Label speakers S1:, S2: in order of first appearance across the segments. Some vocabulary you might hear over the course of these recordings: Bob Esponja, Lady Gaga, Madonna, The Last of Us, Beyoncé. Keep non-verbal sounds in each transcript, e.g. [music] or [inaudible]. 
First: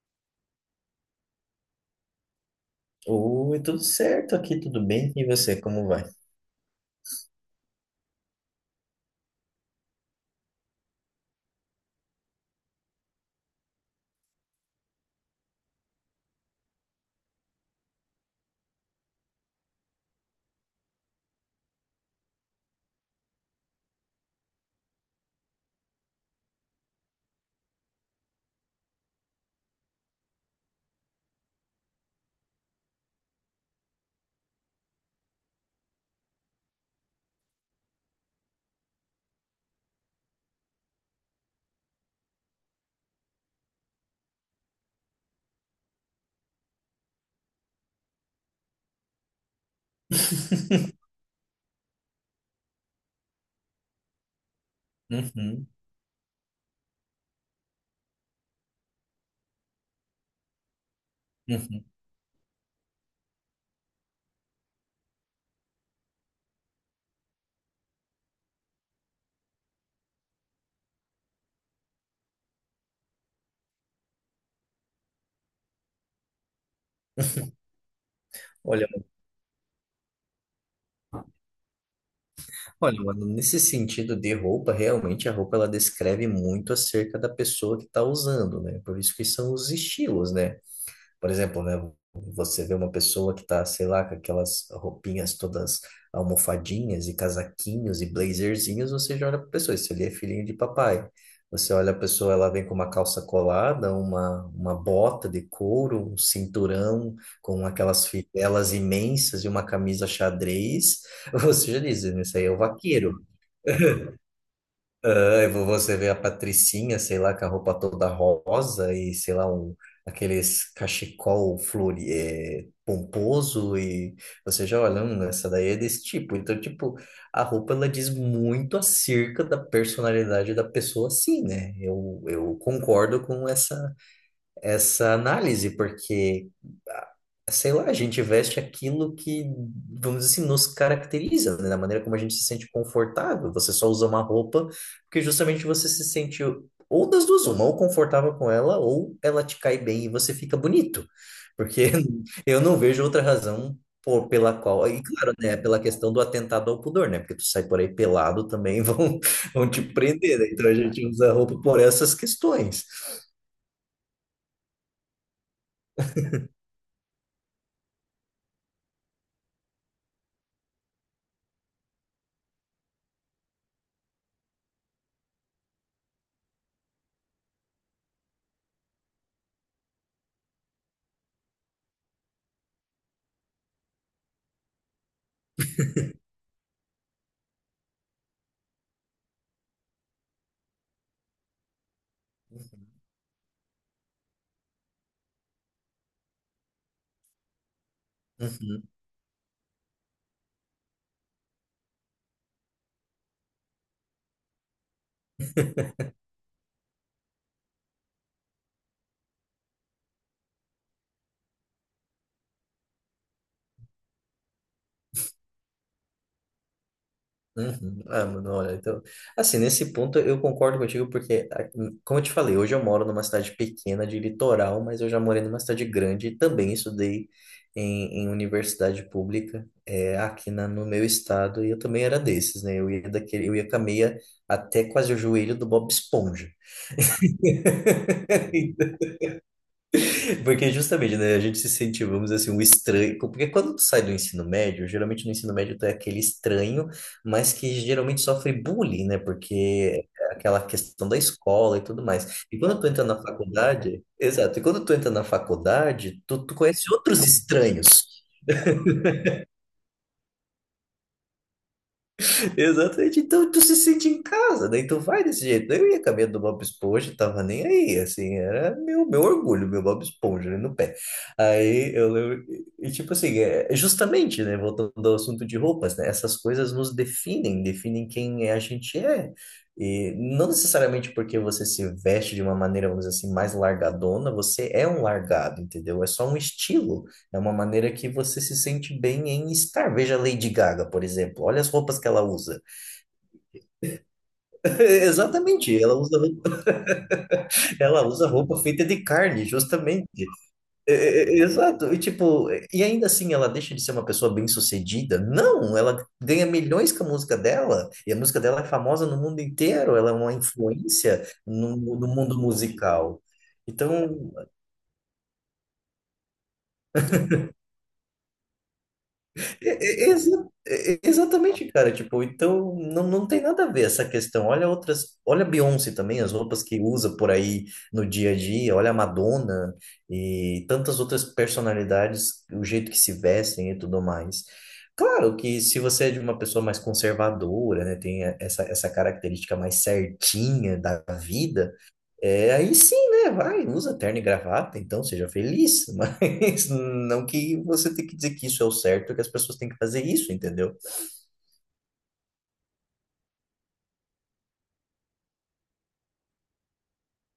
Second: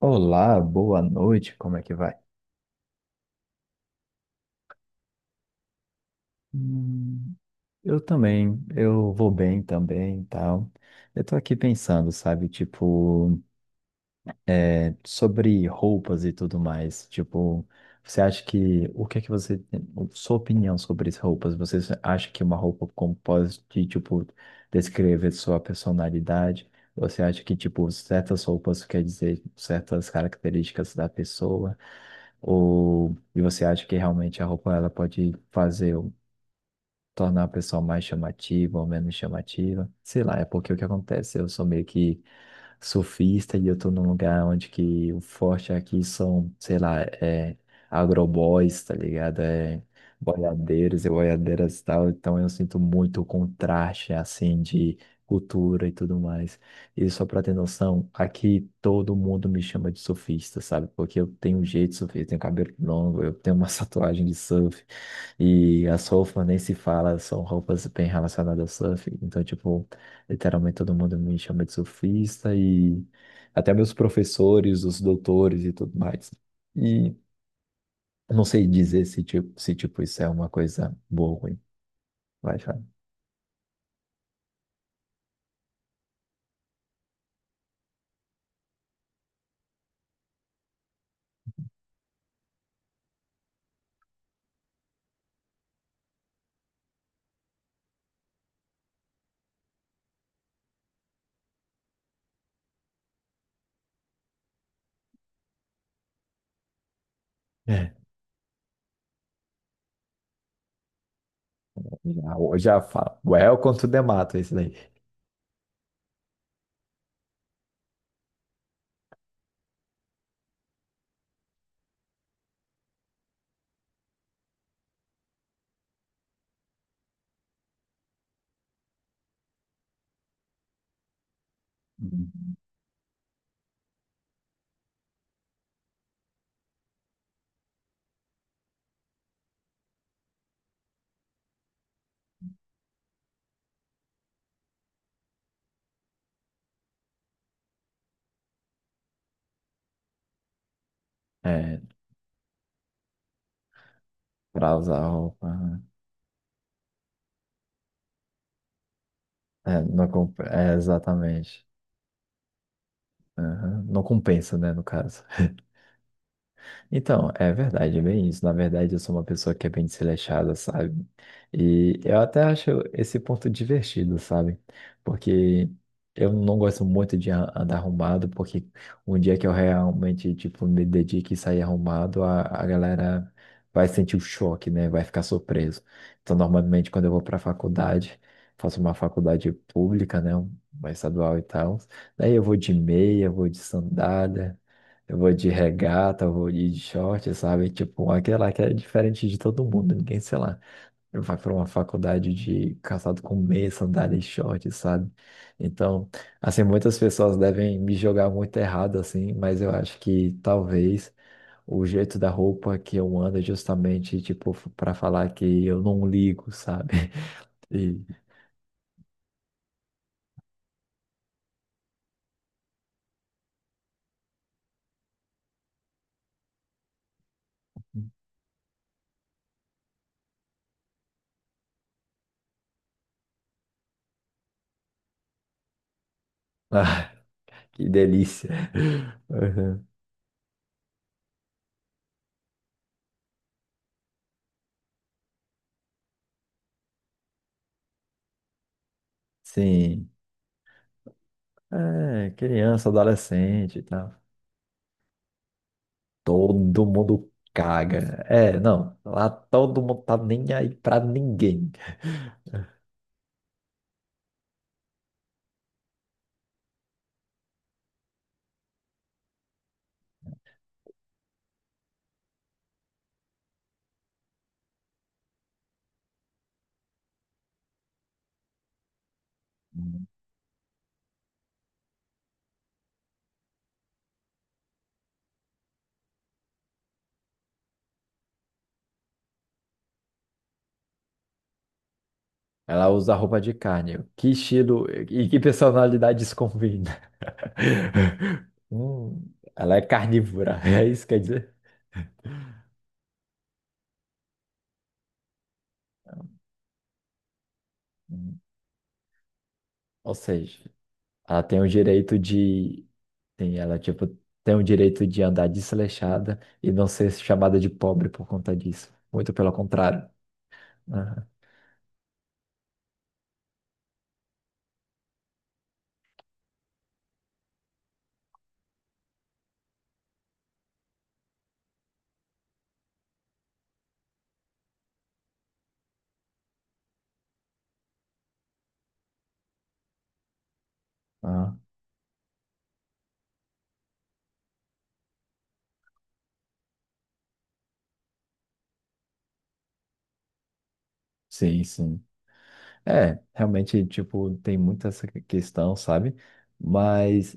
S1: Olá, boa noite, como é que vai?
S2: Oi, tudo certo aqui, tudo bem? E você, como vai?
S1: Hum, eu também, eu vou bem também e tal. Eu tô aqui pensando, sabe, tipo, é, sobre roupas e tudo mais. Tipo, você acha que, o que é que você, sua opinião sobre as roupas? Você acha que uma roupa como pode, tipo, descrever sua personalidade? Você acha que, tipo, certas roupas quer dizer certas características da pessoa? Ou e você acha que realmente a roupa ela pode fazer ou tornar a pessoa mais chamativa ou menos chamativa? Sei lá, é porque o que acontece, eu sou meio que surfista e eu tô num lugar onde que o forte aqui são, sei lá, é agroboys, tá ligado? É boiadeiros e
S2: [laughs]
S1: boiadeiras e tal. Então eu sinto muito o contraste, assim, de
S2: Uhum,
S1: cultura e tudo mais. E só pra ter noção, aqui todo mundo me chama de surfista, sabe? Porque eu tenho um
S2: uhum.
S1: jeito de surfista, eu tenho cabelo longo, eu tenho uma [laughs] tatuagem de surf. E as roupas nem se fala, são roupas bem relacionadas ao surf. Então, tipo, literalmente todo mundo me chama de surfista e até meus professores, os doutores e tudo mais. E não sei
S2: Olha,
S1: dizer se tipo, se, tipo isso é uma coisa boa ou ruim. Vai, Fábio.
S2: mano, nesse sentido de roupa, realmente a roupa ela descreve muito acerca da pessoa que está usando, né? Por isso que são os estilos, né? Por exemplo, né, você vê uma pessoa que tá, sei lá, com aquelas roupinhas todas almofadinhas e casaquinhos e blazerzinhos, você já olha pra pessoa, isso ali é filhinho de papai. Você olha a pessoa, ela vem com uma calça colada, uma bota de couro, um cinturão com
S1: É.
S2: aquelas fivelas imensas e uma camisa xadrez, [laughs] você já diz,
S1: Já,
S2: isso aí é o
S1: já
S2: vaqueiro.
S1: fala. Welcome to the mato, esse daí.
S2: Ah, você vê a Patricinha, sei lá, com a roupa toda rosa e, sei lá, um, aqueles cachecol flori, é, pomposo e você já olha, essa daí é desse tipo. Então, tipo, a roupa, ela diz muito acerca da personalidade da pessoa, sim, né? Eu,
S1: Uhum.
S2: eu concordo com essa análise, porque, ah, sei lá, a gente veste aquilo que, vamos dizer assim, nos caracteriza, né? Da maneira como a gente se sente confortável. Você só usa uma roupa porque justamente você se sente ou das duas, uma, ou confortável com ela, ou ela te cai bem e você fica bonito.
S1: É,
S2: Porque [laughs] eu não vejo outra razão pela
S1: pra
S2: qual.
S1: usar
S2: E claro, né?
S1: roupa.
S2: Pela questão do atentado ao pudor, né? Porque tu sai por aí pelado também [laughs] vão te
S1: É, não,
S2: prender, né? Então
S1: é,
S2: a gente usa a roupa
S1: exatamente.
S2: por essas questões.
S1: Aham. Não compensa, né, no caso. Então, é verdade, é bem isso. Na verdade, eu sou uma pessoa que é bem desleixada, sabe? E eu até acho esse ponto divertido, sabe? Porque eu não gosto muito de andar arrumado, porque um dia que eu realmente, tipo, me dedique e sair arrumado, a galera vai sentir o choque, né? Vai ficar surpreso. Então, normalmente, quando eu vou pra faculdade, faço uma faculdade pública, né? Uma estadual e tal. Daí eu vou de meia, vou de sandália. Eu vou de regata, eu vou de short, sabe? Tipo, aquela que é
S2: Uhum.
S1: diferente de todo mundo, ninguém, sei lá, vai para uma faculdade de calçado com meia, sandália e short, sabe? Então, assim, muitas pessoas devem me jogar muito errado, assim, mas eu acho que talvez o jeito da roupa que eu ando é justamente, tipo, para falar que eu não ligo, sabe? [laughs] E,
S2: Uhum. Ah, mano, olha, então, assim, nesse ponto eu concordo contigo, porque, ah, como eu te falei, hoje eu moro numa cidade pequena de litoral, mas eu já morei numa cidade grande e também estudei em, em universidade pública, é, aqui na, no meu estado, e eu também era desses, né? Eu ia daquele, eu ia com a meia até quase o joelho do Bob Esponja.
S1: ah, que delícia.
S2: [laughs]
S1: [laughs] Uhum.
S2: [laughs] Porque justamente, né, a gente se sente, vamos dizer assim, um estranho. Porque quando tu sai do ensino médio, geralmente no ensino médio tu é aquele estranho, mas que geralmente sofre bullying, né? Porque
S1: Sim.
S2: é aquela questão da escola e tudo
S1: É,
S2: mais. E quando tu
S1: criança,
S2: entra na
S1: adolescente e
S2: faculdade,
S1: tal.
S2: exato, e quando tu entra na faculdade, tu
S1: Todo
S2: conhece outros
S1: mundo
S2: estranhos.
S1: caga. É, não. Lá todo mundo tá nem aí pra ninguém.
S2: Exatamente. Então tu se sente em casa, né, então vai desse jeito. Eu ia caminhando do Bob Esponja, tava nem aí, assim, era meu orgulho, meu Bob Esponja ali no pé. Aí eu lembro, e tipo assim, é, é justamente, né, voltando ao assunto de roupas, né, essas coisas nos definem, definem quem é, a gente é. E não necessariamente porque você se veste de uma maneira, vamos dizer assim, mais largadona, você é um largado, entendeu? É só um estilo, é uma maneira que você se sente bem em estar. Veja a Lady Gaga, por exemplo. Olha as roupas que ela usa.
S1: Ela usa roupa de carne. Que
S2: [laughs]
S1: estilo e que
S2: Exatamente,
S1: personalidade isso combina?
S2: ela usa
S1: [laughs]
S2: roupa feita de carne,
S1: Ela é
S2: justamente.
S1: carnívora, [laughs] é isso que quer dizer?
S2: Exato. E tipo, e ainda assim ela deixa de ser uma pessoa bem-sucedida? Não, ela ganha milhões com a música dela, e a música
S1: Hum,
S2: dela é famosa no mundo inteiro, ela é
S1: Ou
S2: uma
S1: seja,
S2: influência
S1: ela tem o
S2: no
S1: direito
S2: mundo
S1: de.
S2: musical.
S1: Tem, ela, tipo,
S2: Então,
S1: tem o direito de andar desleixada e não ser chamada de pobre por conta disso. Muito pelo contrário. Aham.
S2: Exatamente, cara. Tipo, então não tem nada a ver essa questão. Olha outras, olha a Beyoncé também, as roupas que usa por aí no dia a dia, olha a Madonna e tantas outras personalidades, o jeito que se vestem e tudo mais. Claro que se você é de uma pessoa mais conservadora, né, tem essa característica mais certinha da
S1: Ah,
S2: vida. É, aí sim, né? Vai, usa terno e gravata, então seja feliz, [laughs] mas não que você tenha que dizer que isso é o certo, que as pessoas têm que fazer isso, entendeu?
S1: sim, sim. É, realmente, tipo, tem muita essa questão, sabe? Mas,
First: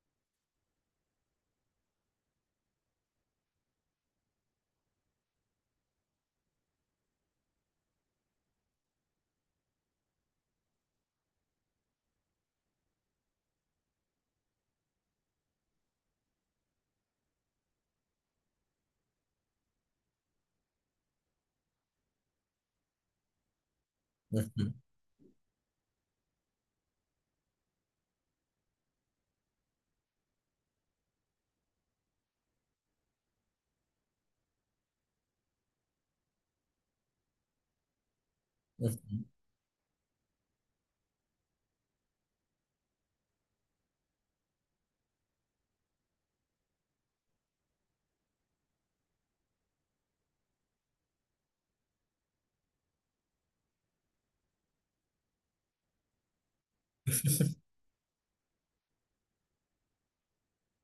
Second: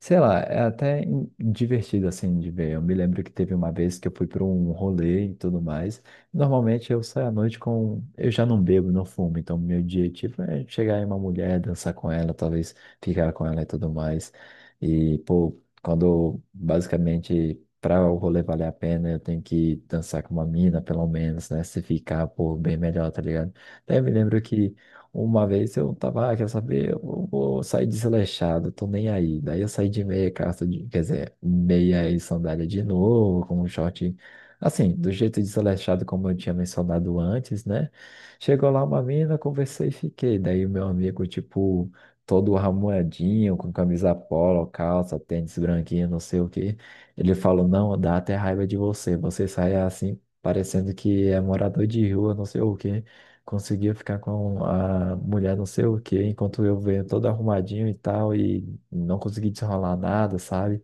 S1: sei lá, é até divertido, assim, de ver. Eu me lembro que teve uma vez que eu fui para um rolê e tudo mais. Normalmente eu saio à noite com... Eu já não bebo, não fumo, então meu objetivo é chegar em uma mulher, dançar com ela, talvez ficar com ela e tudo mais. E, pô, quando, basicamente... Para o rolê valer a pena, eu tenho que dançar com uma mina, pelo menos, né? Se ficar, pô, bem melhor, tá ligado? Daí eu me lembro que
S2: Uhum,
S1: uma vez eu tava, ah, quer saber? Eu vou sair desleixado, tô nem aí. Daí eu saí de meia calça, de, quer dizer, meia e sandália de novo, com um short. Assim, do jeito desleixado como eu tinha mencionado antes, né? Chegou lá uma
S2: uhum,
S1: mina, conversei e fiquei. Daí o meu amigo, tipo, todo ramoadinho com camisa polo, calça, tênis branquinho, não sei o quê. Ele falou, não, dá até raiva de você. Você sai assim, parecendo que é morador de rua, não sei o quê conseguia ficar com a mulher não sei o quê, enquanto eu venho todo arrumadinho e tal, e não consegui desenrolar nada, sabe?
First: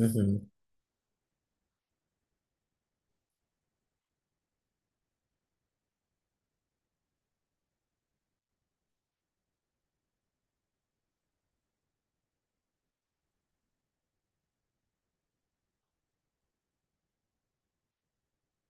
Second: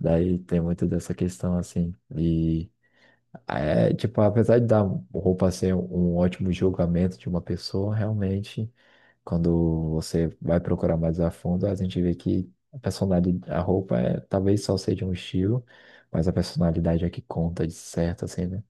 S1: Daí tem muito dessa questão assim. E é, tipo, apesar de dar roupa ser um ótimo julgamento de uma pessoa, realmente, quando você vai procurar mais a fundo, a gente vê que a personalidade, a roupa é, talvez só seja um estilo, mas a personalidade é que conta de certo, assim, né?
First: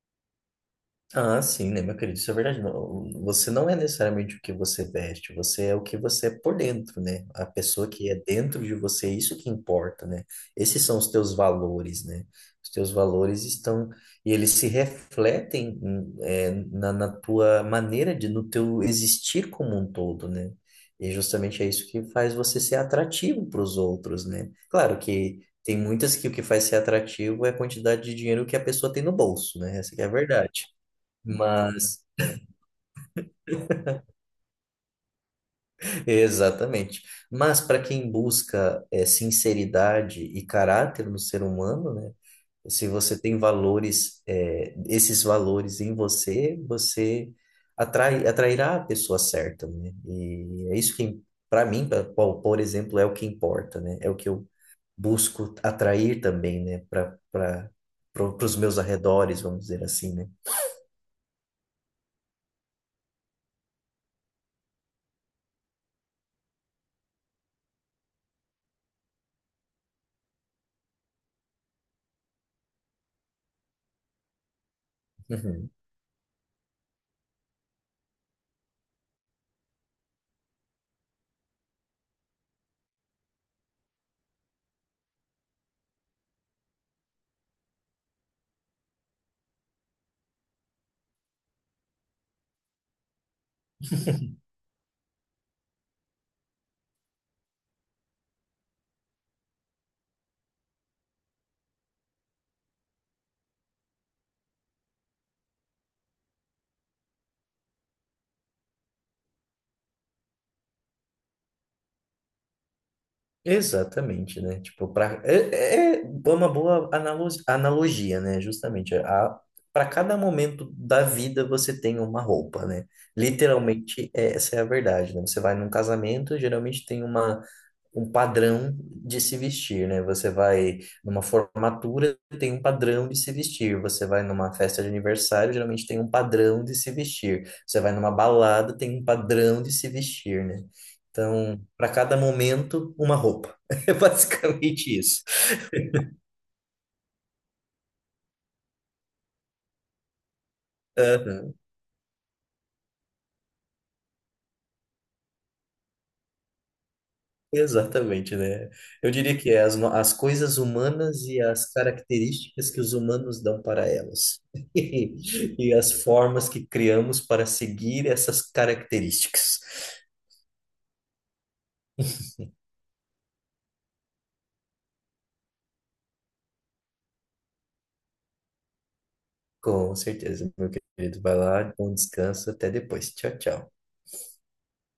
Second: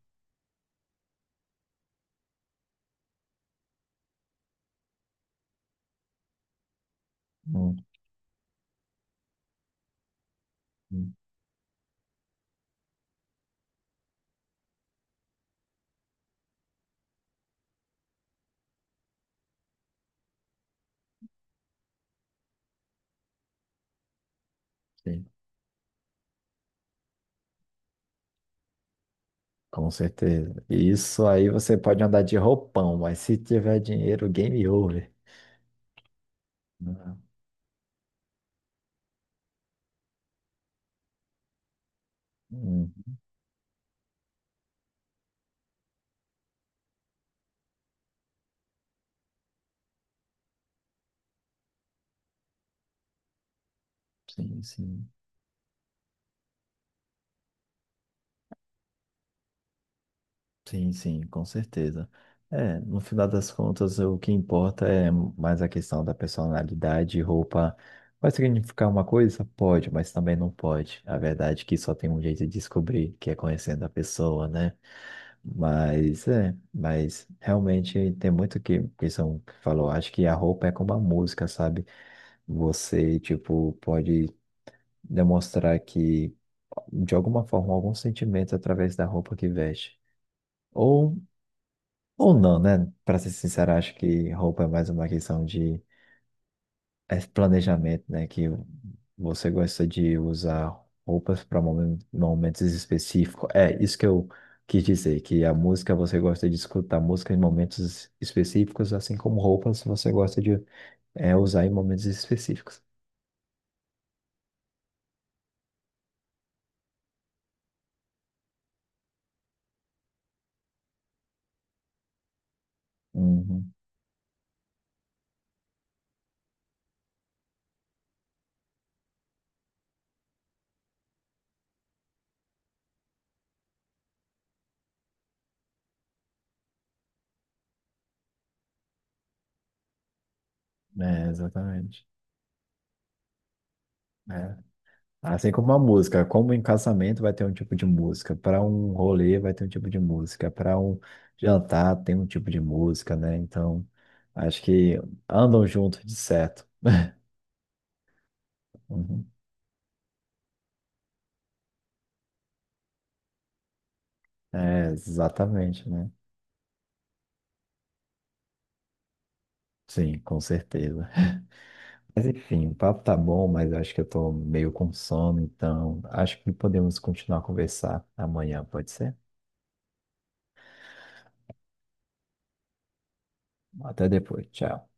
S2: Ah, sim, né, meu querido? Isso é verdade. Não, você não é necessariamente o que você veste, você é o que você é por dentro, né? A
S1: Hum,
S2: pessoa que é dentro de você, é isso que importa, né? Esses são os
S1: hum,
S2: teus valores, né? Os teus valores estão e eles se refletem é, na tua maneira de, no teu existir como um todo, né? E justamente é isso que faz você ser atrativo para os outros, né? Claro
S1: sim.
S2: que tem muitas que o que faz ser atrativo é a quantidade de dinheiro que a pessoa tem no bolso, né?
S1: Com
S2: Essa que é a
S1: certeza.
S2: verdade.
S1: E isso aí você pode
S2: Mas,
S1: andar de roupão, mas se tiver dinheiro, game over.
S2: exatamente.
S1: Né?
S2: Mas para quem busca é, sinceridade e caráter no ser humano, né? Se
S1: Hum,
S2: você tem valores, é, esses valores em você, você atrairá a pessoa certa, né? E é isso que, para mim, por exemplo, é o que importa, né? É o que eu
S1: sim, sim.
S2: busco atrair também, né? Para os meus arredores, vamos dizer assim, né?
S1: Sim, sim, com certeza. É, no final das contas, o que importa é mais a questão da personalidade. Roupa vai significar uma coisa? Pode, mas também não pode. A verdade é que só tem um jeito de descobrir, que é conhecendo a pessoa, né?
S2: Uhum.
S1: Mas é, mas realmente tem muito que são que falou. Acho que a roupa é como a música, sabe? Você, tipo, pode demonstrar que, de alguma forma, algum sentimento através da roupa que veste. Ou, ou não, né? Para ser sincero, acho que
S2: [laughs]
S1: roupa é mais uma questão de é planejamento, né? Que você gosta de usar roupas para momentos específicos. É isso que eu quis dizer, que a música você gosta de escutar música em momentos específicos, assim como roupas você gosta de é, usar em momentos específicos.
S2: Exatamente, né? Tipo, pra, é uma boa analogia, né? Justamente, a, para cada momento da vida você tem uma roupa, né?
S1: Uhum.
S2: Literalmente, essa é a verdade, né? Você vai num casamento, geralmente tem uma um padrão de se vestir, né? Você vai numa formatura, tem um padrão de se vestir. Você vai numa festa de aniversário, geralmente tem um padrão de se vestir. Você vai numa balada, tem um padrão de se vestir, né?
S1: É,
S2: Então, para
S1: exatamente.
S2: cada momento, uma roupa. [laughs] É
S1: É.
S2: basicamente isso.
S1: Assim como uma música, como em casamento vai ter um tipo de música, para um rolê vai ter um tipo de música, para um
S2: Aham.
S1: jantar tem um tipo de música, né? Então, acho que andam juntos de certo. [laughs]
S2: Exatamente, né? Eu
S1: Uhum.
S2: diria que é as, no- as coisas humanas e as características que os humanos dão para elas.
S1: É,
S2: [laughs] E
S1: exatamente,
S2: as
S1: né?
S2: formas que criamos para seguir essas características.
S1: Sim, com certeza. Mas enfim, o papo tá bom, mas eu acho que eu tô meio com sono, então acho que podemos continuar a conversar amanhã, pode ser?
S2: Com certeza, meu querido. Vai lá, bom descanso, até depois. Tchau, tchau.
S1: Até depois, tchau.